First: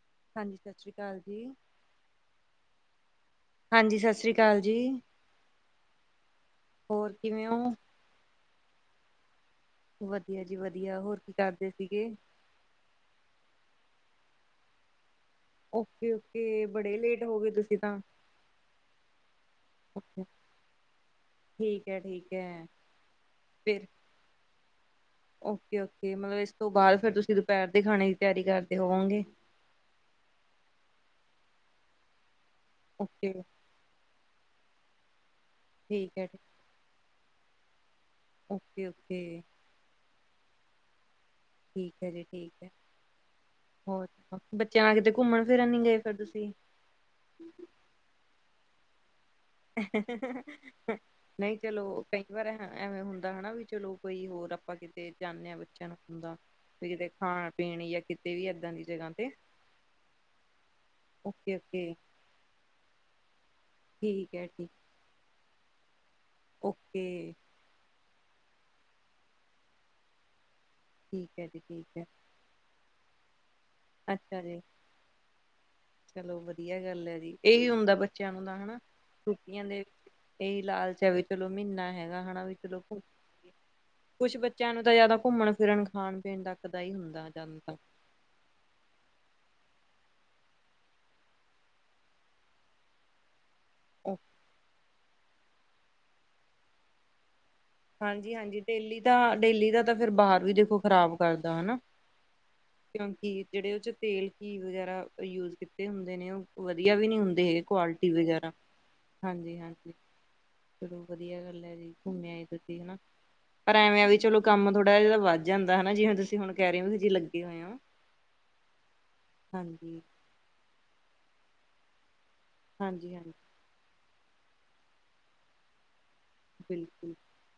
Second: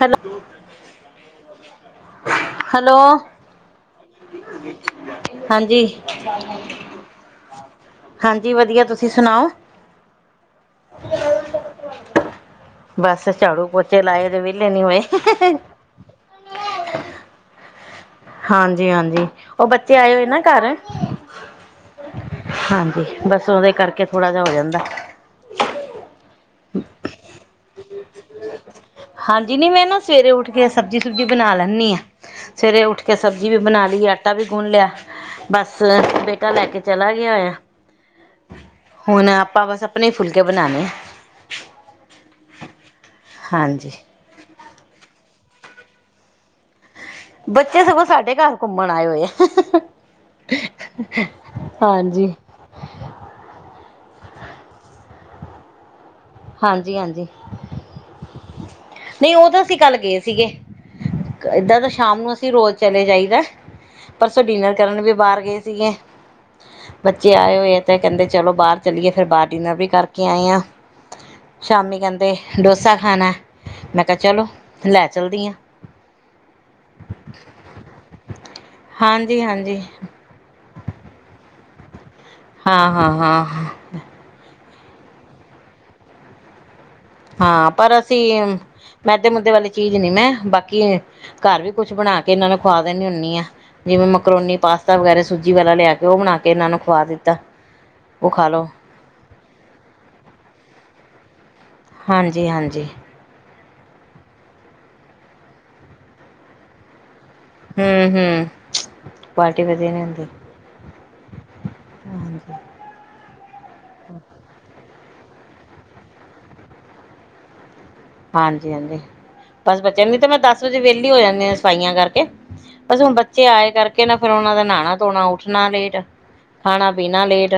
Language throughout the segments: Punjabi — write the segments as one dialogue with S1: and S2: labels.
S1: ਹੈਲੋ।
S2: ਹਾਂਜੀ ਸਤਿ ਸ਼੍ਰੀ ਅਕਾਲ ਜੀ।
S1: ਹੈਲੋ
S2: ਹਾਂਜੀ ਸਤਿ ਸ੍ਰੀ ਅਕਾਲ ਜੀ।
S1: ਹਾਂਜੀ
S2: ਹੋਰ ਕਿਵੇਂ ਹੋ?
S1: ਹਾਂਜੀ ਵਧੀਆ। ਤੁਸੀਂ ਸੁਣਾਓ।
S2: ਵਧੀਆ ਜੀ ਵਧੀਆ ਹੋਰ ਕੀ ਕਰਦੇ ਸੀਗੇ?
S1: ਬਸ ਝਾੜੂ ਪੋਚੇ ਲਾਏ ਦੇ ਵਿਹਲੇ ਨੀ ਹੋਏ।
S2: ਓਕੇ- ਓਕੇ ਬੜੇ ਲੇਟ ਹੋ ਗਏ ਤੁਸੀਂ ਤਾਂ
S1: ਹਾਂਜੀ- ਹਾਂਜੀ ਉ ਬੱਚੇ ਆਏ ਹੋਏ ਨਾ ਘਰ।
S2: ਠੀਕ ਹੈ ਠੀਕ ਹੈ।
S1: ਹਾਂਜੀ ਬਸ ਉਹਦੇ
S2: ਫਿਰ
S1: ਕਰਕੇ ਥੋੜਾ ਜਾ ਹੋ ਜਾਂਦਾ।
S2: ਓਕੇ- ਓਕੇ ਮਤਲਬ ਇਸ ਤੋਂ ਬਾਅਦ ਫਰ ਤੁਸੀਂ ਦੁਪਹਿਰ ਦੇ ਖਾਣੇ ਦੀ ਤਿਆਰੀ ਕਰਦੇ ਹੋਵੋਗੇ।
S1: ਜੀ ਨ ਮੈਂ ਨਾ ਸਵੇਰੇ ਉੱਠ ਕੇ ਸਬਜ਼ੀ ਸੁਬਜ਼ੀ ਬਣਾ ਲੈਂਨੀ ਆ ਸਵੇਰੇ ਉੱਠ ਕੇ
S2: ਓਕੇ
S1: ਸਬਜ਼ੀ ਵੀ ਬਣਾ ਲਈਏ। ਆਟਾ ਵੀ ਗੁੰਣ ਲਿਆ ਬਸ
S2: ਠੀਕ
S1: ਸਵੇ
S2: ਹੈ
S1: ਬੇਟਾ ਲੈ ਕੇ ਚਲਾ ਗਿਆ ਹੋਆ।
S2: ਓਕੇ
S1: ਹੁਣ
S2: ਓਕੇ
S1: ਆਪਾਂ ਬਸ ਆਪਣੇ ਈ ਫੁਲਕੇ ਬਣਾਣੇ ਐ।
S2: ਠੀਕ ਹੈ ਜੀ ਠੀਕ ਹੈ
S1: ਹਾਂਜੀ
S2: ਹੋਰ ਬੱਚਿਆਂ ਨਾਲ ਕਿਤੇ ਘੁੰਮਣ ਫਿਰਨ ਨੀ ਗਏ ਫੇਰ ਤੁਸੀਂ?
S1: ਬੱਚੇ ਸਗੋਂ ਸਾਡੇ ਘਰ ਘੁੰਮਣ ਆਏ ਹੋਏ ਐ।
S2: ਨਹੀਂ ਚਲੋ ਕਈ
S1: ਹਾਂਜੀ
S2: ਵਾਰ ਐਵੇਂ ਹੁੰਦਾ ਹਨਾ ਵੀ ਚਲੋ ਕੋਈ ਹੋਰ ਆਪਾਂ ਕਿਤੇ ਜਾਂਨੇ ਆ ਬੱਚਿਆਂ ਨੂੰ ਹੁੰਦਾ। ਵੀ
S1: ਹਾਂਜੀ
S2: ਕਿਤੇ
S1: ਹਾਂਜੀ
S2: ਖਾਣ ਪੀਣ ਜਾਂ ਕਿਤੇ ਵੀ ਇਏਦਾਂ ਦੀ ਜਗਾ ਤੇ।
S1: ਨਹੀਂ ਉਹ ਤਾਂ ਅਸੀਂ ਕੱਲ ਗਏ ਸੀਗੇ
S2: ਓਕੇ
S1: ਏਦਾਂ
S2: ਓਕੇ
S1: ਤਾਂ ਸ਼ਾਮ ਨੂੰ ਅਸੀ ਰੋਜ਼ ਚਲੇ ਜਾਈਦਾ
S2: ਠੀਕ
S1: ਪਰਸੋ
S2: ਹੈ ਠੀਕ
S1: ਡਿਨਰ ਕਰਨ ਵੀ ਬਾਹਰ ਗਏ ਸੀਗੇ।
S2: ਓਕੇ
S1: ਬੱਚੇ ਆਏ ਹੋਏ ਆ ਤੇ ਕਹਿੰਦੇ ਚਲੋ ਬਾਹਰ ਚਲੀਏ ਫੇਰ ਬਾਹਰ ਡਿਨਰ ਵੀ ਕਰਕੇ ਆਏ ਆਂ।
S2: ਠੀਕ ਹੈ ਜੀ ਠੀਕ
S1: ਸ਼ਾਮੀ
S2: ਹੈ
S1: ਕਹਿੰਦੇ ਡੋਸਾ ਖਾਨਾ ਐ ਮੈਂ ਕਿਹਾ
S2: ਅੱਛਾ
S1: ਚਲੋ
S2: ਜੀ
S1: ਲੈ ਚਲਦੀ। ਹਾਂ
S2: ਚਲੋ ਵਧੀਆ ਗੱਲ ਐ ਜੀ, ਇਹੀ ਹੁੰਦਾ ਬੱਚਿਆਂ ਨੂੰ ਤਾਂ ਹਾ
S1: ਹਾਂਜੀ
S2: ਛੁੱਟੀਆਂ
S1: ਹਾਂਜੀ
S2: ਦੇ ਇਹੀ ਲਾਲਚਾ ਵੀ ਚਲੋ ਮਹੀਨਾ ਹੈਗਾ ਹਨਾ ਵੀ
S1: ਹਾਂ
S2: ਚਲੋ
S1: ਹਾਂ ਹਾਂ
S2: ਕੁਛ ਬੱਚਿਆਂ ਨੂੰ ਤਾਂ ਜ਼ਿਆਦਾ ਘੁੰਮਣ- ਫਿਰਨ ਖਾਣ- ਪੀਣ ਤੱਕ ਦਾ ਹੀ ਹੁੰਦਾ। ਜ਼ਿਆਦਾ
S1: ਹਾਂ
S2: ਤਾਂ
S1: ਪਰ ਅਸੀਂ ਮੈਦੇ ਮੁੱਦੇ ਵਾਲੀ ਚੀਜ਼ ਨੀ ਮੈਂ ਬਾਕੀ ਘਰ ਵੀ ਕੁਛ ਬਣਾ ਕੇ ਇਹਨਾਂ ਨੂੰ ਖਵਾ ਦੇਨੀ ਹੁੰਨੀ ਆ। ਜਿਵੇਂ ਮਕਰੋਨੀ, ਪਾਸਤਾ ਵਗੈਰਾ ਸੂਜੀ ਵਾਲਾ ਲਿਆ ਕੇ ਉ ਬਣਾ ਕੇ ਇਹਨਾਂ ਨੂੰ ਖਵਾ ਦਿੱਤਾ। ਉਹ
S2: ਹਾਂਜੀ-
S1: ਖਾ
S2: ਹਾਂਜੀ
S1: ਲਓ
S2: ਡੇਲੀ ਦਾ- ਡੇਲੀ ਦਾ ਤਾਂ ਫੇਰ ਬਾਹਰ ਵੀ ਦੇਖੋ ਖ਼ਰਾਬ ਕਰਦਾ ਹਨਾ।
S1: ਹਾਂਜੀ- ਹਾਂਜੀ।
S2: ਕਿਉਂਕਿ, ਜਿਹੜੇ ਉਹ ਤੇਲ, ਘੀ ਵਗੈਰਾ ਯੂਜ ਕੀਤੇ ਹੁੰਦੇ ਨੇ ਉਹ ਵਧੀਆ ਵੀ ਨਹੀਂ ਹੁੰਦੇ ਹੈਗੇ ਕੁਆਲਿਟੀ
S1: ਹੂੰ-ਹੂੰ
S2: ਵਗੈਰਾ। ਹਾਂਜੀ-
S1: ਕੁਆਲਿਟੀ ਵਧੀਆ
S2: ਹਾਂਜੀ।
S1: ਨੀ ਹੁੰਦੀ।
S2: ਚਲੋ ਵਧੀਆ ਗੱਲ ਹੈ ਜੀ ਘੁੰਮਿਆ ਏਧਰ ਦੀ ਹਨਾ। ਪਰ ਐਵੇਂ ਆ ਵੀ ਚਲੋ ਕੰਮ ਥੋੜਾ ਜਿਹਾ ਵੱਧ ਜਾਂਦਾ ਜਿਵੇ ਤੁਸੀਂ ਹੁਣ ਕਹਿ ਰਹੇ ਹੋ ਵੀ ਜੇ ਲੱਗੇ ਹੋਏ ਹੋ।
S1: ਹਾਂਜੀ- ਹਾਂਜੀ, ਬਸ
S2: ਹਾਂਜੀ,
S1: ਬੱਚਿਆਂਦੀ ਤੇ ਮੈਂ ਦਸ ਵਜੇ ਵਿਹਲੀ ਹੋ ਜਾਂਦੀ ਹਾਂ ਸਫਾਈਆਂ ਕਰਕੇ। ਬਸ ਹੁਣ
S2: ਹਾਂਜੀ-ਹਾਂਜੀ
S1: ਬੱਚੇ ਆਏ ਕਰਕੇ ਨਾ ਫੇਰ ਉਹਨਾਂ ਦਾ ਨਹਾਣਾ- ਧੋਣਾ ਉੱਠਣਾ ਲੇਟ। ਖਾਣਾ
S2: ਬਿਲਕੁਲ।
S1: ਪੀਣਾ ਲੇਟ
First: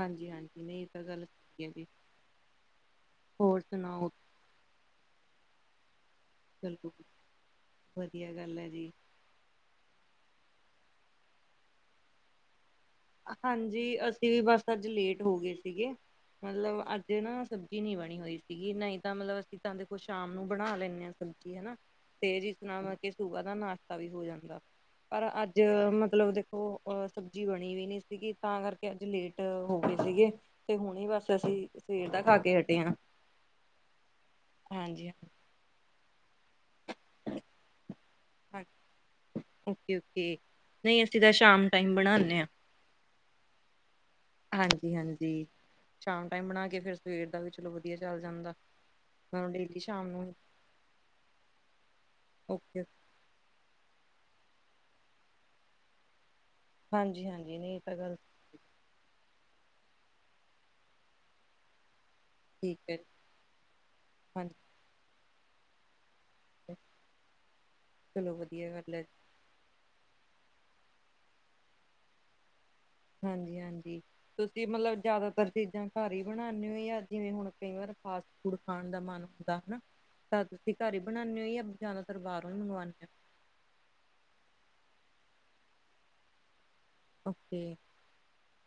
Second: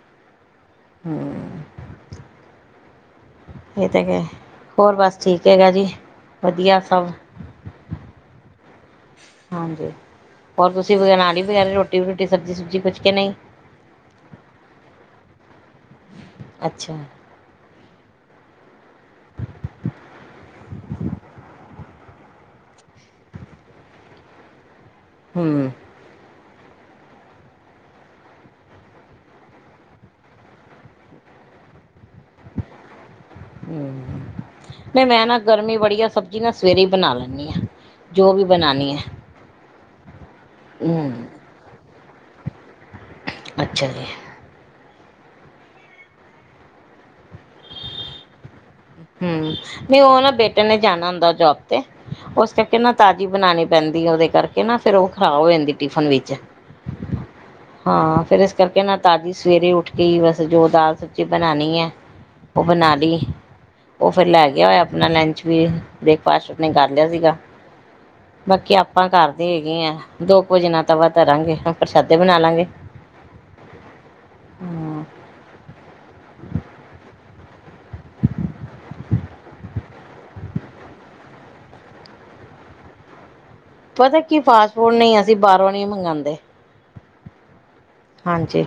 S2: ਹਾਂਜੀ- ਹਾਂਜੀ ਨਹੀਂ ਇਹ ਤਾਂ ਗੱਲ
S1: ਹੂੰ
S2: ਹੈ ਜੀ। ਹੋਰ
S1: ਇਹ ਤਾਂ ਕ।
S2: ਸੁਣਾਓ
S1: ਹੋਰ ਬਸ ਠੀਕ ਹੈਗਾ ਜੀ। ਵਧੀਆ
S2: ਚਲੋ
S1: ਸਭ।
S2: ਵਧੀਆ ਗੱਲ ਹੈ ਜੀ
S1: ਹਾਂਜੀ। ਹੋਰ ਤੁਸੀਂ ਨਾਲੀ ਵਗੈਰਾ ਰੋਟੀ- ਰੂਟੀ ਸਬਜ਼ੀ -ਸੁਬਜ਼ੀ ਕੁਛ। ਕੇ ਨਹੀਂ
S2: ਹਾਂਜੀ। ਅਸੀਂ ਵੀ ਬਸ ਅੱਜ ਲੇਟ ਹੋ ਗਏ ਸੀਗੇ। ਮਤਲਬ
S1: ਅੱਛਾ
S2: ਅੱਜ ਨਾ ਸਬਜ਼ੀ ਨੀ ਬਣੀ ਹੋਈ ਸੀਗੀ ਨਹੀਂ ਤਾਂ ਮਤਲਬ ਅਸੀਂ ਤਾਂ ਦੇਖੋ ਸ਼ਾਮ ਨੂੰ ਬਣਾ ਲੈਂਦੇ ਹਾਂ ਸਬਜ਼ੀ ਹਨਾ। ਤੇ ਜਿਸ ਤਰ੍ਹਾਂ ਮਤਲਬ ਕਿ ਸੂਬ ਦਾ ਨਾਸ਼ਤਾ ਵੀ ਹੋ ਜਾਂਦਾ, ਪਰ ਅੱਜ
S1: ਹੂੰ-ਹੂੰ
S2: ਮਤਲਬ ਦੇ ਉਹ ਸਬਜ਼ੀ ਬਣੀ ਵੀ ਨਹੀਂ ਸੀਗੀ ਤਾਂ ਕਰਕੇ ਅੱਜ ਲੇਟ ਹੋ ਗਏ ਸੀਗੇ। ਤੇ ਹੁਣ ਬਸ ਅਸੀਂ, ਸਵੇਰ ਦਾ ਖਾ ਕੇ ਹਟੇ ਹਾਂ।
S1: ਤੇ
S2: ਹਾਂਜੀ
S1: ਮੈਂ ਨਾ ਗਰਮੀ ਬੜੀਆ ਸਭ ਜੈਂ ਸਵੇਰੇ ਬਣਾ ਲੈਂਦੀ ਹਾਂ, ਜੋ ਵੀ ਬਣਾਉਣੀ ਹੈ।
S2: ਓਕੇ- ਓਕੇ ਨਹੀਂ ਅਸੀਂ
S1: ਹੂੰ
S2: ਤਾਂ ਸ਼ਾਮ ਟਾਈਮ ਬਣਾਉਂਦੇ ਹਾਂ।
S1: ਅੱਛਾ ਜੀ।
S2: ਹਾਂਜੀ- ਹਾਂਜੀ। ਸ਼ਾਮ ਟਾਈਮ ਬਣਾ ਕੇ ਫਿਰ ਸਵੇਰ ਦਾ ਵੀ ਚਲੋ ਵਧੀਆ ਚੱਲ ਜਾਂਦਾ।
S1: ਹੂ,
S2: ਡੇਲੀ
S1: ਨਹੀਂ
S2: ਸ਼ਾਮ
S1: ਉਹ ਨਾ
S2: ਨੂੰ
S1: ਬੇਟੇ ਨੇ ਜਾਣਾ ਹੁੰਦਾ ਜੋਬ ਤੇ। ਉਸ ਕਰਕੇ
S2: ਓਕੇ
S1: ਨਾ ਤਾਜ਼ੀ ਬਣਾਉਣੀ ਪੈਂਦੀ ਉਹਦੇ ਕਰਕੇ ਨਾ ਫੇਰ ਉਹ ਖਰਾਬ ਹੋ ਜਾਂਦੀ ਟਿਫਨ ਵਿੱਚ।
S2: ਹਾਂਜੀ- ਹਾਂਜੀ, ਨਹੀਂ। ਇਹ ਤਾਂ ਗੱਲ
S1: ਹਾਂ। ਫੇਰ ਇਸ ਕਰਕੇ ਨਾ ਤਾਜ਼ੀ ਸਵੇਰੇ ਉੱਠ ਕੇ ਹੀ ਬਸ ਜੋ ਦਾਲ- ਸਬਜ਼ੀ ਬਣਾਉਣੀ ਹੈ। ਉਹ
S2: ਠੀਕ
S1: ਬਣਾ
S2: ਹੈ
S1: ਲਈ ਉਹ ਫਿਰ ਲੈ
S2: ਹਾਂਜੀ
S1: ਗਿਆ ਹੋਇਆ ਆਪਣਾ ਲੰਚ ਵੀ। ਬ੍ਰੇਕਫਾਸਟ ਕਰ ਲਿਆ ਸੀਗਾ।
S2: ਚਲੋ ਵਧੀਆ
S1: ਬਾਕੀ
S2: ਗੱਲ ਹੈ
S1: ਆਪਾਂ ਘਰ। ਗੇ ਆ ਦੋ ਕੁਝਣਾ ਤਾਂ ਤਵਾ ਧਰਾਂਗੇ ਹੁ ਪ੍ਰਸ਼ਾਦੇ ਬਣਾ ਲਾਂਗੇ।
S2: ਹਾਂਜੀ- ਹਾਂਜੀ ਤੁਸੀਂ ਮਤਲਬ
S1: ਹੂੰ,
S2: ਜ਼ਿਆਦਾਤਰ ਚੀਜ਼ਾਂ ਘਰ ਹੀ ਬਣਾਉਂਦੇ ਹੋ ਜਾਂ ਜਿਵੇਂ ਹੁਣ ਕਈ ਵਾਰ ਫਾਸਟ ਫੂਡ ਖਾਣ ਦਾ ਮਨ ਹੁੰਦਾ ਹਨਾ। ਤਾਂ ਤੁਸੀਂ ਘਰ ਹੀ ਬਣਾਉਂਦੇ ਹੋ ਜਾਂ ਜ਼ਿਆਦਾਤਰ ਬਾਹਰੋਂ ਹੀ ਮੰਗਵਾਉਂਦੇ ਹੋ।
S1: ਪਤਾ ਕੀ ਫਾਸਟ ਫੂਡ ਨਹੀਂ ਅਸੀਂ ਬਾਹਰੋਂ ਨੀ ਮੰਗਵਾਉਂਦੇ।
S2: ਓਕੇ।
S1: ਹਾਂਜੀ।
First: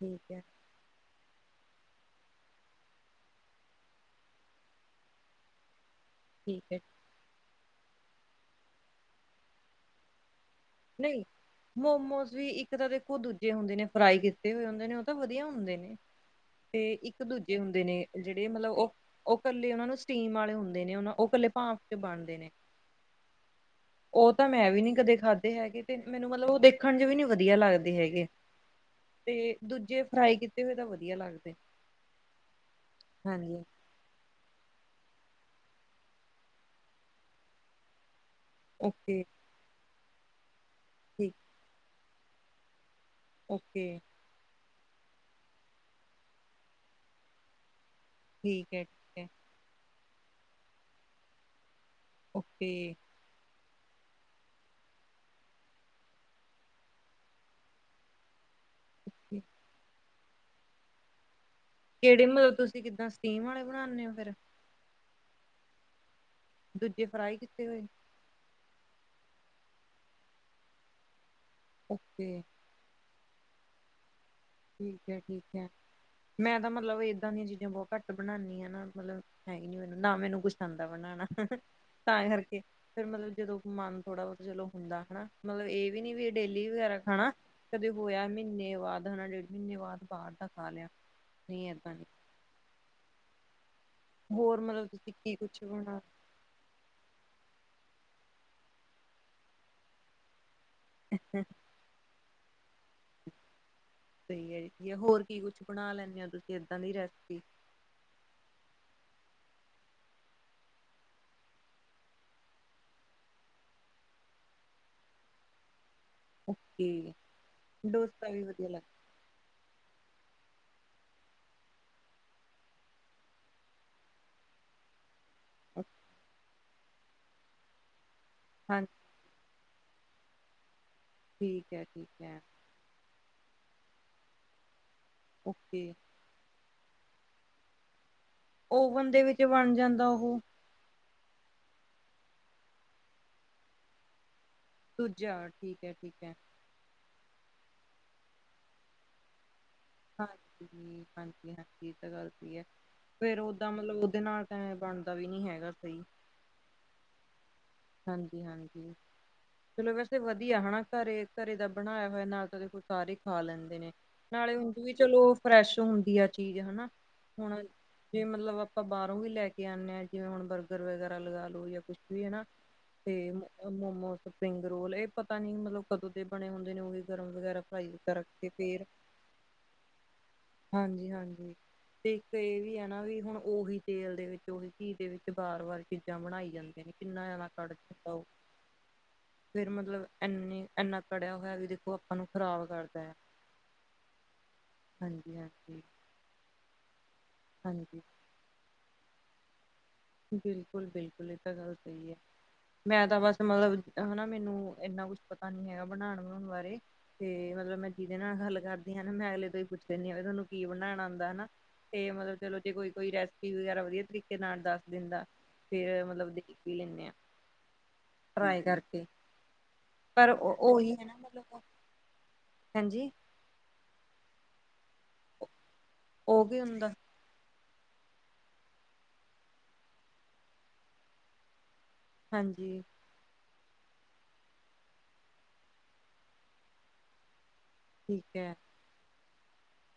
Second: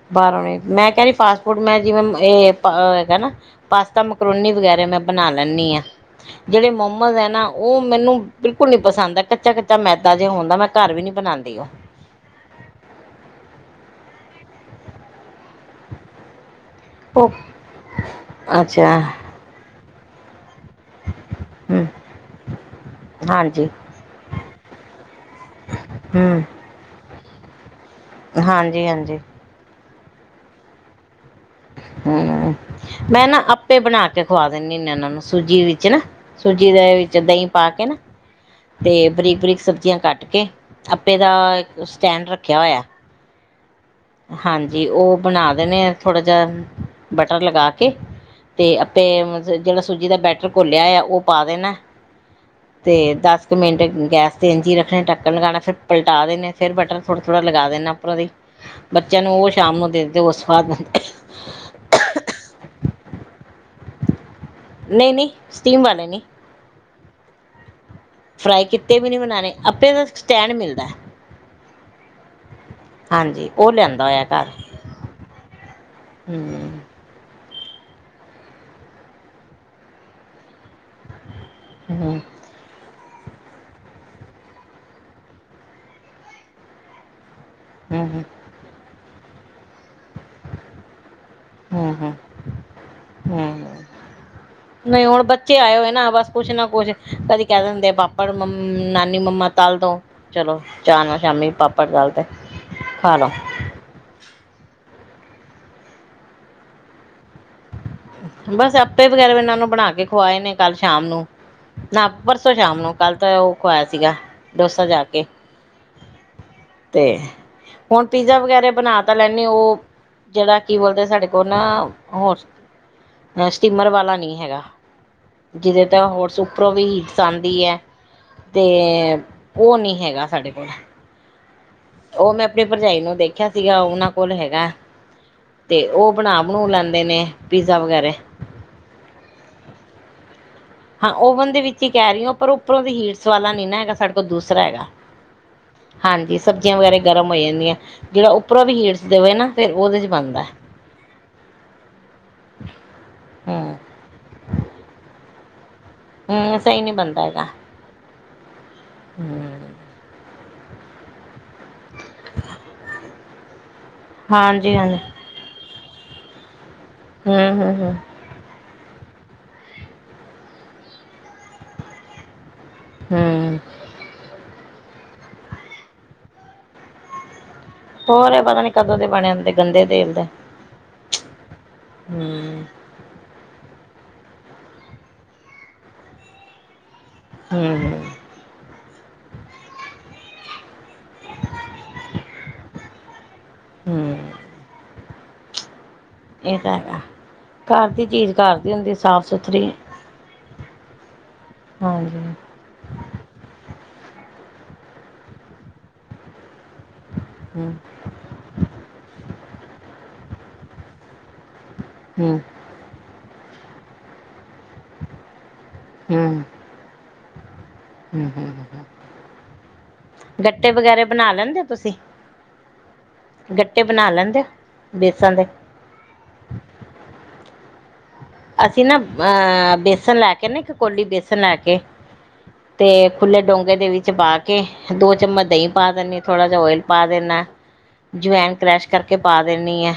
S2: ਠੀਕ ਹੈ
S1: ਬਾਹਰੋਂ ਨਹੀਂ, ਮੈਂ ਕਹਿ ਰਹੀ ਫਾਸਟ ਫੂਡ ਮੈਂ ਜਿਵੇਂ ਇਹ ਹੈਗਾ ਨਾ। ਪਾਸਤਾ, ਮਕਰੂਨੀ ਵਗੈਰਾ ਮੈਂ ਬਣਾ ਲੈਂਨਿ ਹਾਂ। ਜਿਹੜੇ ਮੋਮੋਜ਼ ਹੈ ਨਾ ਉਹ ਮੈਨੂੰ ਬਿਲਕੁਲ ਨੀ ਪਸੰਦ ਹੈ ਕੱਚਾ- ਕੱਚਾ ਮੈਦਾ ਜੇ ਹੁੰਦਾ ਮੈਂ ਘਰ ਵੀ ਨੀ
S2: ਨਹੀਂ,
S1: ਬਣਾਉਂਦੀ ਉਹ
S2: ਮੋਮੋਸ ਵੀ ਇੱਕ ਤਾਂ ਦੇਖੋ ਦੂਜੇ ਹੁੰਦੇ ਨੇ ਫਰਾਈ ਕੀਤੇ ਹੋਏ ਹੁੰਦੇ ਨੇ ਉਹ ਤਾਂ ਵਧੀਆ ਹੁੰਦੇ ਨੇ। ਤੇ ਇੱਕ-
S1: ਉਹ
S2: ਦੂਜੇ ਹੁੰਦੇ ਨੇ ਜਿਹੜੇ ਮਤਲਬ ਉਹ,
S1: ਅੱਛਾ
S2: ਉਹ ਇਕੱਲੇ ਉਹਨਾ ਨੂੰ ਸਟੀਮ ਵਾਲੇ ਹੁੰਦੇ। ਨੇ ਉਹ- ਉਹ ਇਕੱਲੇ ਭਾਂਪ
S1: ਹਮ
S2: ਕੇ ਬਣਦੇ ਨੇ
S1: ਹਾਂਜੀ
S2: ਉਹ ਤਾਂ ਮੈਂ ਵੀ ਨੀ ਕਦੇ ਖਾਧੀ। ਹੈਗੇ ਤੇ ਮੈਨੂੰ
S1: ਹਮ
S2: ਮਤਲਬ ਉਹ ਦੇਖਣ ਚ' ਵੀ ਨੀ ਵਧੀਆ ਲੱਗਦੇ ਹੈਗੇ।
S1: ਹਾਂਜੀ ਹਾਂਜੀ
S2: ਤੇ ਦੂਜੇ ਫਰਾਈ ਕੀਤੇ ਹੋਏ ਤਾਂ ਵਧੀਆ ਲੱਗਦੇ।
S1: ਹੂ, ਮੈਂ ਨਾ
S2: ਹਾਂਜੀ
S1: ਆਪੇ ਬਣਾ ਕੇ ਖਵਾ ਦਿੰਦੇ ਹੁੰਦੇ ਉਹਨਾਂ ਨੂੰ ਸੂਜੀ ਵਿੱਚ ਨਾ, ਸੂਜੀ ਦੇ ਵਿੱਚ ਦਹੀਂ ਪਾ ਕੇ ਨਾ ਤੇ
S2: ਓਕੇ
S1: ਬਰੀਕ-ਬਰੀਕ ਸਬਜ਼ੀਆਂ ਕੱਟ ਕੇ ਆਪੇ ਦਾ
S2: ਠੀਕ
S1: ਸਟੈਂਡ ਰੱਖਿਆ ਹੋਇਆ।
S2: ਓਕੇ।
S1: ਹਾਂਜੀ ਓ ਬਣਾ ਦੇਣੇ ਆ ਥੋੜ੍ਹਾ ਜਿਆ ਬਟਰ ਲਗਾ ਕੇ।
S2: ਠੀਕ
S1: ਤੇ
S2: ਹੈ
S1: ਆਪੇ
S2: ਠੀਕ ਹੈ
S1: ਮਤਬ ਜੇੜਾ ਸੂਜੀ ਦਾ ਬੈਟਰ ਘੋਲਿਆ ਓਇਆ ਓ ਪਾ ਦੇਣਾ।
S2: ਓਕੇ
S1: ਤੇ ਦਸ। ਇੱਕ ਮਿੰਟ ਗੈਸ ਤੇ ਇੰਜੀ ਈ ਰੱਖਣੇ, ਟੱਕਣ ਲਗਾਣਾ ਫੇਰ ਪਲਟਾ ਦੇਣੇ। ਫੇਰ ਬਟਰ ਥੋੜ੍ਹਾ ਥੋ੍ੜਾ ਲਗਾ ਦੇਣਾ ਉਪਰੋਂ ਦੀ। ਬੱਚਿਆਂ ਨੂੰ ਓ ਸ਼ਾਮ ਨੂੰ ਦਿੰਦੇ ਓ ਸਵਾਦ ਬਣਦੇ।
S2: ਕੇੜੇ ਮਤਲਬ ਤੁਸੀਂ ਕਿੱਦਾਂ ਸਟੀਮ ਅਲੇ ਬਣਾਣੇ ਓ ਫੇਰ।
S1: ਨਈ ਨਈ ਸਟੀਮ ਵਾਲੇ ਨੀ।
S2: ਦੂਜੇ ਫਰਾਈ ਕੀਤੇ ਹੋਏ।
S1: ਫਰਾਈ ਕੀਤੇ ਵੀ ਨੀ ਬਨਾਣੇ ਅੱਪੇ ਦਾ ਸਟੈਂਡ ਮਿਲਦਾ।
S2: ਓਕੇ।
S1: ਹਾਂਜੀ ਓ ਲਿਆਂਦਾ ਹੋਇਆ ਘਰ।
S2: ਠੀਕ ਐ- ਠੀਕ ਐ ਮੈਂ ਤਾਂ
S1: ਹੂੰ
S2: ਮਤਲਬ ਏਦਾਂ ਦੀਆਂ ਚੀਜ਼ਾਂ ਬੋ ਘੱਟ ਬਣਾਣੀ ਆ ਨਾ ਮਲਬ ਹੈਈ ਨੀ ਮੈਨੂੰ, ਨਾ ਮੈਨੂੰ ਕੁਛ ਆਂਦਾ ਬਣਾਣਾ
S1: ਹੂੰ
S2: ਤਾਂ ਕਰਕੇ। ਫੇਰ ਮਤਲਬ ਜਦੋਂ ਮਨ ਥੋੜਾ ਬੋਤ ਚਲੋ ਹੁੰਦਾ ਹਨਾ, ਮਲਬ ਏ ਵੀ ਨੀ ਵੀ ਡੇਲੀ ਵਗੈਰਾ ਖਾਣਾ। ਕਦੇ
S1: ਹੂੰ
S2: ਹੋਇਆ ਮੀਨੇ ਬਾਅਦ ਹਨਾ, ਡੇਢ ਮੀਨੇ ਬਾਦ ਬਾਰ ਦਾ ਖਾ ਲਿਆ। ਨਹੀਂ
S1: ਹੂੰ
S2: ਏਦਾਂ ਨੀ
S1: ਹੂੰ, ਹੂੰ
S2: ਹੋਰ ਮਤਲਬ
S1: ਨਈ
S2: ਤੁਸੀਂ
S1: ਹੁਣ
S2: ਕੀ
S1: ਬੱਚੇ
S2: ਕੁਛ
S1: ਆਏ ਹੋਏ
S2: ਬਣਾ
S1: ਨਾ ਬਸ। ਕੁਛ ਨਾ ਕੁਛ ਕਦੀ ਕੈ ਦਿੰਦੇ ਪਾਪੜ ਮੰ ਨਾਨੀ ਮੰਮਾ ਤਲ ਦੋ। ਚਲੋ ਚਾਅ‌ ਨਾਲ ਸ਼ਾਮੀ ਪਾਪੜ ਤਲ ਤੇ, ਖਾ ਲੋ।
S2: ਸ‌ਈ ਐ ਜੀ ਜ ਹੋਰ ਕੀ ਕੁਛ ਬਣਾ ਲੈਂਣੇ ਓ ਤੁਸੀਂ ਏਦਾਂ ਦੀ ਰੈਸਪੀ?
S1: ਬਸ ਅੱਪੇ ਵਗੈਰਾ ਏਨਾਂ ਨੂੰ ਬਣਾ ਕੇ ਖਵਾਏ ਨੇ, ਕੱਲ ਸ਼ਾਮ ਨੂੰ। ਨਾ ਪਰਸੋਂ ਸ਼ਾਮ ਨੂੰ, ਕੱਲ੍ਹ ਤਾਂ ਓ ਖਵਾਇਆ ਸੀਗਾ ਡੋਸਾ ਜਾ ਕੇ। ਤੇ,
S2: ਓਕੇ
S1: ਹੁਣ
S2: ਡੋਸਾ
S1: ਪੀਜ਼ਾ
S2: ਵੀ ਵਧੀਆ
S1: ਵਗੈਰਾ
S2: ਲੱਗਦਾ
S1: ਬਣਾ ਪਤਾ ਲੈਂਦੇ ਓ ਜੇੜਾ ਕੀ ਬੋਲਦੇ ਸਾਡੇ ਕੋਲ ਨਾ ਹੋਰ ਸਟੀਮਰ ਵਾਲਾ ਨੀ ਹੈਗਾ, ਜੀਦੇ ਤਾਂ ਹੋਰਸ ਉੱਪਰੋਂ ਵੀ ਹੀਟਸ ਆਂਦੀ ਐ। ਤੇ,
S2: ਹਾਂਜੀ
S1: ਓ ਨੀ ਹੈਗਾ ਸਾਡੇ ਕੋਲ।
S2: ਠੀਕ ਐ।
S1: ਓ ਮੈਂ ਆਪਣੀ ਭਰਜਾਈ ਨੂੰ ਦੇਖਿਆ ਸੀਗਾ, ਓਨਾਂ ਕੋਲ ਹੈਗਾ ਤੇ
S2: ਓਕੇ
S1: ਓ ਬਣਾ ਬਣ‌ਊ ਲੈਂਦੇ ਨੇ, ਪੀਜ਼ਾ ਵਗੈਰੇ।
S2: ਓਵਨ ਦੇ ਵਿੱਚ ਬਣ ਜਾਂਦਾ ਉਹ।
S1: ਹਾਂ ਓਵਨ ਦੇ ਵਿੱਚ ਈ ਕੈ ਰੀ ਆਂ, ਪਰ ਉੱਪਰੋਂ ਦੀ ਹੀਟਸ ਵਾਲਾ ਨੀ ਨਾ ਹੈਗਾ ਸਾਡੇ ਕੋਲ ਦੂਸਰਾ ਹੈਗਾ।
S2: ਦੂਜਾ ਠੀਕ ਐ, ਠੀਕ ਐ।
S1: ਹਾਂਜੀ ਸਬਜ਼ੀਆਂ ਵਗੈਰਾ ਗਰਮ ਹੋ ਜਾਂਦੀਆਂ, ਜੜਾ ਉੱਪਰੋਂ ਵੀ ਹੀਟਸ ਦਵੇ ਨਾ ਫੇਰ ਓਦੇ 'ਚ ਬਣਦਾ।
S2: [unintelligible] ਫੇਰ ਓਦਾਂ
S1: ਹਮ
S2: ਮਤਲਬ ਓਦੇ ਨਾਲ ਤੇ ਐਵੇਂ ਬਣਦਾ ਵੀ ਨੀ ਹੈਗਾ ਸ‌ਈ।
S1: ਹਾਂ ਸ‌ਈ ਨੀ ਬਣਦਾ ਹੈਗਾ।
S2: ਹਾਂਜੀ ਹਾਂਜੀ।
S1: ਹੂੰਅ
S2: ਵੈਸੇ ਵਧੀਆ ਹਨਾ, ਘਰੇ ਘਰੇ ਦਾ ਬਣਾਇਆ ਹੋਇਆ ਨਾ ਕਦੇ ਸਾਰੇ ਖਾ ਲੈਂਦੇ ਨੇ। ਨਾਲੇ
S1: ਹਾਂਜੀ
S2: ਉਂਜ ਵੀ
S1: ਹਾਂਜੀ
S2: ਚਲੋ ਫਰੈਸ਼ ਹੁੰਦੀ ਆ ਚੀਜ਼ ਹਨਾ। ਹੁਣ
S1: ਹਮ ਹਮ ਹਮ
S2: ਜੇ ਮਲਬ ਆਪਾਂ ਬਾਰੋਂ ਵੀ ਲੈ ਕੇ ਆਨੇ ਆਂ, ਜਿਵੇਂ ਹੁਣ ਬਰਗਰ ਵਗੈਰਾ ਲਗਾ ਲੋ ਜਾਂ ਕੁਛ ਵੀ ਹਨਾ। ਤੇ
S1: ਹਮ
S2: ਮੋਮੋਸ, ਸਪਿੰਗ ਰੋਲ, ਏ ਪਤਾ ਨੀ ਮਲਬ ਕਦੋਂ ਦੇ ਬਣੇ ਹੁੰਦੇ ਨੇ, ਓਹੀ ਗਰਮ ਵਗੈਰਾ। ਪਰ ਰਖ
S1: ਹੋਰ ਇਹ
S2: ਕੇ
S1: ਪਤਾ ਨੀ
S2: ਫੇਰ
S1: ਕਦੋਂ ਦੇ ਬਣੇ ਹੁੰਦੇ ਗੰਦੇ ਤੇਲ ਦੇ
S2: ਹਾਂਜੀ, ਹਾਂਜੀ। ਠੀਕ ਐ
S1: ਹਮ
S2: ਵੀ ਆ। ਹਨਾ ਵੀ ਹੁਣ ਓਹੀ ਤੇਲ ਦੇ ਵਿੱਚ ਓਹੀ ਘੀ ਦੇ ਵਿੱਚ, ਵਾਰ ਵਾਰ ਚੀਜ਼ਾਂ ਬਣਾਈ ਜਾਂਦੀਆਂ ਨੇ ਕਿੰਨਾ। ਤਾਡੇ ਤੇ
S1: ਹਮ
S2: ਪਾਓ, ਫਿਰ ਮਤਲਬ ਐਨੀ, ਐਨਾ ਪੜੇਆ ਹੋਏਆ ਵੀ ਦੇਖੋ ਅਪਾਂ ਨੂੰ ਖ਼ਰਾਬ ਕਰਦੈ,
S1: ਹਮ
S2: ਹਾਂਜੀ-ਹਾਂਜੀ।
S1: ਏ ਤਾ ਹੈਗਾ, ਘਾਰ
S2: ਹਾਂਜੀ
S1: ਦੀ ਚੀਜ ਘਾਰ ਦੀ ਹੁੰਦੀ ਸਾਫ-ਸੁਥਰੀ।
S2: ਬਿਲਕੁਲ-ਬਿਲਕੁਲ ਏ ਤਾ ਗੱਲ ਸਈ ਐ।
S1: ਹੂੰ
S2: ਮੈਂ ਤਾਂ ਬਾੱਸ ਮਲਬ, ਹਨਾ ਮੈਨੂੰ ਏਨਾ ਕੁੱਛ ਪਤਾ ਨੀ ਹੈਗਾ ਬਣਾਨ-ਬਨੂਨ ਬਾਰੇ ਤੇ ਮਤਲਬ ਮੈਂ ਜਿਦੇ ਨਾਲ ਗਾੱਲ ਕਰਦੀ ਆਂ ਨਾ, ਮੈਂ ਅਗਲੇ ਤੋਂ ਈ ਪੁੱਛ ਦੇਨੀ ਆਂ, ਵੀ ਤਾਨੂੰ ਕੀ ਬਨਾਣਾ ਆਂਦੈ, ਹਨਾ। ਤੇ ਮਤਲਬ
S1: ਹੂੰ
S2: ਚਲੋ ਜੇ ਕੋਈ-ਕੋਈ ਰੈਸਪੀ ਵਗੈਰਾ ਵਦੀਆ ਤਰੀਕੇ ਨਾਲ ਦਾੱਸ ਦਿੰਦਾ, ਫੇਰ ਮਤਲਬ ਦੇ
S1: ਹੂੰ
S2: ਲੈਂਨੇ ਆ,
S1: ਹੂੰ
S2: ਟਰਾਈ
S1: ਹੂੰ
S2: ਕਰਕੇ। ਪਰ ਓ
S1: ਗੱਟੇ
S2: ਓਹੀ
S1: ਵਗੈਰਾ
S2: ਹੈ ਨਾ
S1: ਬਣਾ ਲੈਂਦੇ
S2: ਮਤਲਬ,
S1: ਹੋ ਤੁਸੀਂ
S2: ਹਾਂਜੀ।
S1: ਗੱਟੇ ਬਨਾ ਲੈਂਦੇ ਓ, ਬੇਸਨ ਦੇ?
S2: ਓ ਕੀ ਹੁੰਦਾ?
S1: ਅਸੀ ਨਾ, ਅ ਬੇਸਨ ਲੈ ਕੇ ਨਾ ਇੱਕ ਕੋਲੀ ਬੇਸਨ ਲੈ ਕੇ,
S2: ਹਾਂਜੀ
S1: ਤੇ ਖੁੱਲੇ ਡੋਂਗੇ ਦੇ ਵਿੱਚ ਪਾ ਕੇ, ਦੋ ਚਮੱਚ ਦਹੀਂ ਪਾ ਦੇਨੀ ਥੋੜਾ ਜਾ ਓਏਲ ਪਾ ਦੇਨੈ
S2: ਠੀਕ ਹੈ
S1: ਜਵੈਨ ਕਰੈਸ਼ ਕਰਕੇ ਪਾ ਦੇਨੀ ਏ,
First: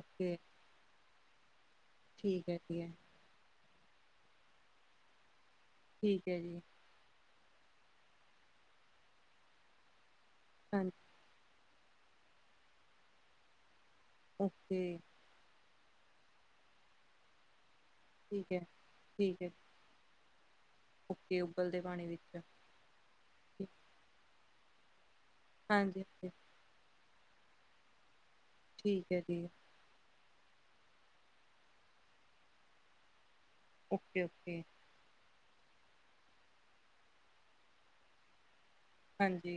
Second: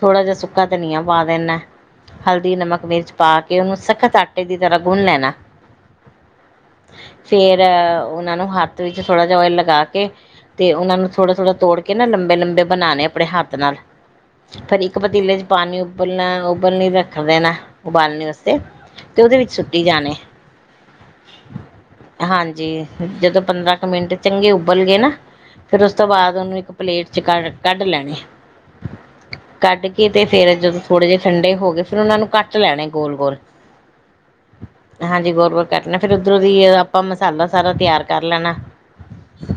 S1: ਥੋੜਾ ਜਾ ਸੁੱਕਾ ਧਨੀਆ ਪਾ ਦੇਨੈ।
S2: ਠੀਕ
S1: ਹਲਦੀ,
S2: ਹੈ
S1: ਨਮਕ,
S2: ਜੀ
S1: ਮਿਰਚ ਪਾ ਕੇ ਓਨੂੰ ਸਖਤ ਆਟੇ ਦੀ ਤਰਾ ਗੁੰਨ ਲੈਨੈ।
S2: ਠੀਕ ਏ ਜੀ।
S1: ਫੇਰ ਓਨਾਂ ਨੂੰ ਹਾੱਤ ਵਿੱਚ ਥੋੜਾ ਜਾ ਓਏਲ ਲਗਾ ਕੇ, ਤੇ
S2: ਹਾਂਜੀ
S1: ਓਨਾਂ ਨੂੰ ਥੋੜਾ-ਥੋੜਾ ਤੋੜ ਕੇ ਨਾ, ਲੰਬੇ-ਲੰਬੇ ਬਨਾਨੇ ਅਪਨੇ ਹਾੱਤ ਨਾਲ, ਫਿਰ
S2: ਓਕੇ
S1: ਇੱਕ ਪਤੀਲੇ ਚ ਪਾਨੀ ਉੱਬਲਨੈ-ਉਬਲਨੇ ਰੱਖ ਦੇਨੈ, ਉਬਾਲਨੇ
S2: ਠੀਕ
S1: ਵਸਤੇ,
S2: ਹੈ
S1: ਤੇ ਓਦੇ
S2: ਠੀਕ
S1: ਵਿੱਚ
S2: ਹੈ
S1: ਸੁੱਟੀ ਜਾਨੇ।
S2: ਓਕੇ ਉਬਲਦੇ ਪਾਣੀ ਵਿੱਚ।
S1: ਹਾਂਜੀ ਜਦੋਂ
S2: ਹਾਂਜੀ
S1: ਪੰਦਰਾਂ ਕ ਮਿੰਟ ਚੰਗੇ ਉਬਲ ਗਏ ਨਾ, ਫੇਰ ਉਸ
S2: ਹਾਂਜੀ
S1: ਤੋਂ ਬਾਦ ਉਨੂੰ ਇੱਕ ਪਲੇਟ ਚ ਕਾ ਕੱਡ ਲੈਣੇ।
S2: ਠੀਕ ਏ ਜੀ।
S1: ਕਾੱਡ ਕੇ ਤੇ ਫੇਰ ਜਦੋ ਥੋੜੇ ਜੇ ਠੰਡੇ ਹੋਗੇ ਫੇਰ ਓਨਾ ਨੂੰ ਕਾੱਟ ਲੈਣੇ ਗੋਲ-ਗੋਲ।
S2: Okay, okay.
S1: ਹਾਂਜੀ, ਗੋਲ-ਗੋਲ ਕੱਟਨੈ, ਫੇਰ ਉਦਰੋਂ ਦੀ ਆਪਾਂ ਮਸਾਲਾ ਸਾਰਾ ਤੇਆਰ ਕਾਰ ਲੈਨੈ।
S2: ਹਾਂਜੀ।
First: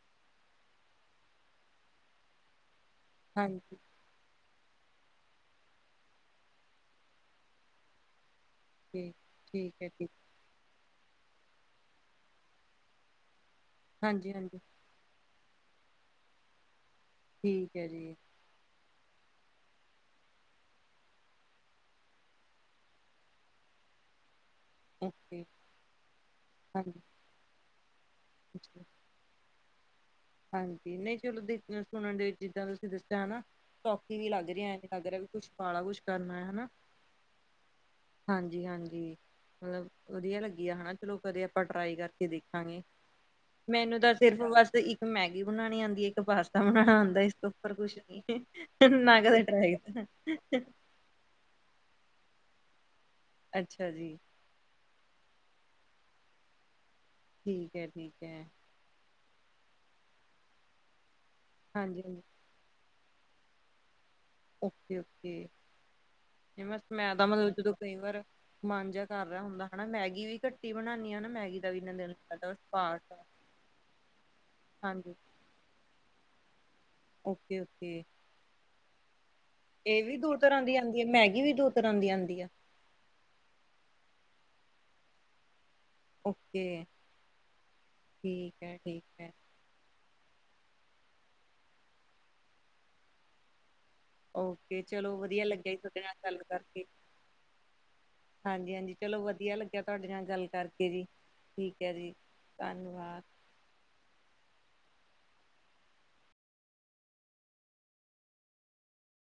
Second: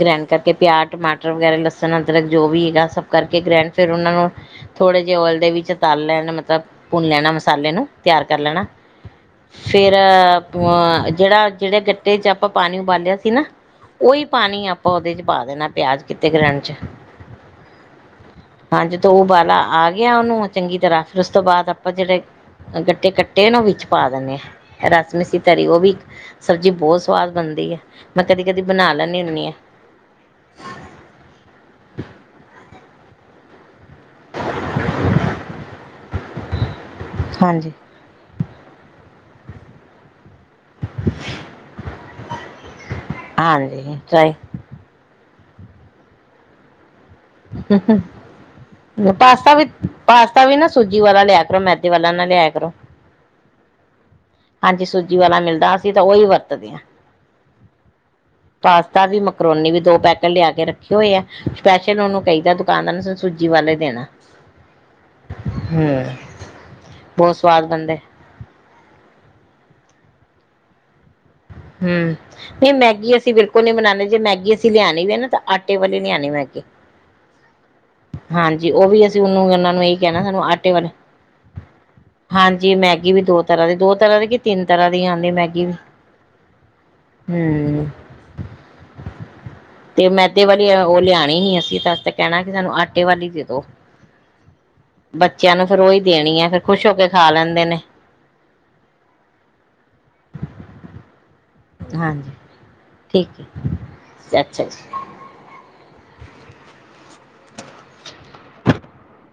S1: ਗ੍ਰੈਂਡ ਕਰਕੇ ਪੇਆਜ, ਟਮਾਟਰ ਵਗੈਰਾ ਲਸਨ, ਅੰਦਰਕ ਜੋ ਵੀ ਹੈਗਾ ਸਬ ਕਰਕੇ ਗ੍ਰੈਡ,
S2: ਹਾਂਜੀ
S1: ਫੇਰ ਓਨਾਂ ਨੂੰ ਥੋੜੇ ਜੇ ਓਏਲ ਦੇ ਵਿੱਚ ਤਲ ਲੈਣ ਮਤਲਬ ਭੁੰਨ ਲੈਣਾ ਮਸਾਲੇ ਨੂੰ, ਤੇਆਰ ਕਰ ਲੈਣਾ
S2: ਓਕੇ ਠੀਕ ਹੈ
S1: ਫੇਰ
S2: ਜੀ
S1: ਅ ਜੇੜਾ, ਜੇੜੇ ਗੱਟੇ ਚ ਆਪਾਂ ਪਾਨੀ ਉਬਾਲੇਆ ਸੀ ਨਾ, ਓਈ
S2: ਹਾਂਜੀ ਹਾਂਜੀ
S1: ਪਾਨੀ ਆਪ ਓਦੇ ਚ ਪਾ ਦੇਨੈ, ਪੇਆਜ ਕਿੱਤੇ ਗ੍ਰੈਂਡ ਚ।
S2: ਠੀਕ ਏ ਜੀ।
S1: ਹਾਂਜੀ ਤੋ ਉਬਾਲਾ ਆ ਗੇਆ ਓਨੂੰ ਚੰਗੀ ਤਰਾਂ ਫੇਰ ਉਸ ਤੋ ਬਾਦ ਆਪਾਂ ਜੇੜੇ ਗੱਟੇ ਕੱਟੇ ਨਾ, ਓ ਵਿੱਚ ਪਾ ਦੇਨੈ। ਰਸ ਮਿੱਸੀ
S2: ਓਕੇ
S1: ਤਰੀ, ਓ ਵੀ ਸਬਜ਼ੀ ਬੋਤ
S2: ਹਾਂਜੀ
S1: ਸਵਾਦ ਬਨਦੀ ਏ, ਮੈਂ ਕਦੀ-ਕਦੀ
S2: ਜੀ,
S1: ਬਨਾ ਲੈਨ ਨੀ ਹੁੰਨੀ ਆਂ।
S2: ਹਾਂਜੀ, ਨਹੀਂ ਚਲੋ ਦੇਖ ਸੁਣਨ ਡੀ ਚੀਜਾਂ ਤੂਸੀ ਦੱਸੇਆ ਨਾ ਸੌਖੀ ਵੀ ਲਾੱਗ ਰੀ ਐ, ਐਂਵੈ ਲਾੱਗ ਰੇਐ ਵੀ ਕੁੱਛ ਪਾੜਾ ਕੁੱਛ ਕਰਨੈ, ਹਨਾ।
S1: ਹਾਂਜੀ।
S2: ਹਾਂਜੀ-ਹਾਂਜੀ ਮਤਲਬ ਵਦੀਆ ਲੱਗ ਈ ਆ ਹਨਾ, ਚਲੋ ਕਦੇ ਆਪਾਂ ਟਰਾਈ ਕਾਰਕੇ ਦੇਖਾਂਗੇ,
S1: ਹਾਂਜੀ
S2: ਮੈਨੂੰ ਤਾਂ
S1: ਟਰਾਈ
S2: ਸਿਰਫ ਬਾੱਸ ਇੱਕ ਮੈਗੀ ਬਨਾਣੀ ਆਂਦੀ, ਇੱਕ ਪਾਸਤਾ ਬਨਾਣਾ ਆਂਦੈ ਇਸ ਉੱਪਰ ਕੁੱਛ ਨੀ, ਤੇ ਨਾ ਕਦੇ ਟਰਾਈ ਕੀਤੈ।
S1: ਜੀ ਵਾਲਾ ਲੇਆਏਆ ਕਰੋ, ਮੈਦੇ ਵਾਲਾ ਨਾਲ ਲੇਆਏਆ ਕਰੋ।
S2: ਅੱਛਾ ਜੀ
S1: ਹਾਂਜੀ ਸੂਜੀ ਵਾਲਾ ਮਿਲਦਾ ਅਸੀਂ ਤੇ ਉਹੀ ਵਰਤਦੇ ਹਾਂ
S2: ਠੀਕ ਹੈ ਠੀਕ ਹੈ
S1: ਪਾਸਤਾ ਵੀ ਮਕਰੋਨੀ ਵੀ ਦੋ ਪੈਕੇਟ ਲਿਆ ਕੇ ਰੱਖੇ ਹੋਏ ਆ ਸਪੈਸ਼ਲ
S2: ਹਾਂਜੀ ਹਾਂਜੀ
S1: ਉਹਨੂੰ ਕਹੀਦਾ ਤੂੰ ਕਾਨਨ ਸ ਸੂਜੀ ਵਾਲਾ ਦੇਣਾ
S2: ਓਕੇ ਓਕੇ
S1: ਹੂੰ
S2: ਜਿਵੇਂ ਮੈਂ ਤਾਂ
S1: ਬਹੁਤ
S2: ਮਤਲਬ
S1: ਸਵਾਦ
S2: ਜਦੋਂ ਕਈ
S1: ਬਣਦੇ।
S2: ਵਾਰ ਮਨ ਜਾ ਕਰ ਰਿਹਾ ਹੁੰਦਾ ਹੈਨਾ ਮੈਗੀ ਵੀ ਘੱਟ ਈ ਬਣਾਉਂਦੀ ਆ ਨਾ ਮੈਗੀ ਦਾ ਵੀ
S1: ਹੂੰ
S2: ਇਨਾ ਦਿਲ ਕਰ
S1: ਨਹੀਂ ਮੈਗੀ ਅਸੀਂ ਬਿਲਕੁਲ ਨਹੀਂ ਬਨਾਉਂਦੇ ਜੇ ਮੈਗੀ ਅਸੀਂ ਲਿਆਉਣੀ
S2: ਹਾਂਜੀ
S1: ਵੀ ਨਾ ਤਾਂ ਆਟੇ ਵਾਲੀ ਲਿਆਉਣੀ ਮੈਗੀ
S2: ਓਕੇ- ਓਕੇ
S1: ਹਾਂਜੀ ਉਹ ਵੀ ਅਸੀਂ ਉਹਨੂੰ ਇਹਨਾਂ ਉਹਨੂੰ ਇਹੀ
S2: ਇਹ ਵੀ
S1: ਕਹਿਣਾ
S2: ਦੋ
S1: ਸਾਨੂੰ
S2: ਤਰ੍ਹਾਂ
S1: ਆਟੇ
S2: ਦੀ
S1: ਵਾਲੀ,
S2: ਆਉਂਦੀ ਹੈ ਮੈਗੀ ਵੀ ਦੋ ਤਰ੍ਹਾਂ ਦੀ ਆਉਂਦੀ ਆ
S1: ਹਾਂਜੀ ਮੈਗੀ ਵੀ ਦੋ ਤਰ੍ਹਾਂ ਦੋ ਤਰ੍ਹਾਂ ਦੀ ਕਿ ਤਿੰਨ ਤਰ੍ਹਾਂ ਦੀ ਆਂਦੀ ਮੈਗੀ
S2: ਓਕੇ
S1: ਹਮ
S2: ਠੀਕ ਹੈ ਠੀਕ ਹੈ
S1: ਤੇ ਮੈਦੇ ਵਾਲੀ ਉਹ ਲਿਆਉਣੀ ਹੀ ਅਸੀਂ ਤਾਂ ਕਹਿਣਾ ਕਿ ਸਾਨੂੰ ਆਟੇ ਵਾਲੀ ਦੇ ਦੋ
S2: ਓਕੇ ਚਲੋ ਵਧੀਆ
S1: ਬੱਚਿਆਂ ਨੂੰ
S2: ਲੱਗਿਆ ਜੀ
S1: ਫਿਰ
S2: ਤੁਹਾਡੇ
S1: ਉਹੀ
S2: ਨਾਲ ਗੱਲ
S1: ਦੇਣੀ ਹੈ, ਫਿਰ
S2: ਕਰਕੇ
S1: ਖੁਸ਼ ਹੋ ਕੇ ਖਾ ਲੈਂਦੇ ਨੇ
S2: ਹਾਂਜੀ- ਹਾਂਜੀ ਚਲੋ ਵਧੀਆ ਲੱਗਿਆ ਤਾਡੇ ਨਾਲ ਗੱਲ ਕਰਕੇ ਜੀ ਠੀਕ ਹੈ ਜੀ
S1: ਹਾਂਜੀ
S2: ਧੰਨਵਾਦ
S1: ਠੀਕ ਹੈ ਅੱਛਾ ਜੀ [inaudible]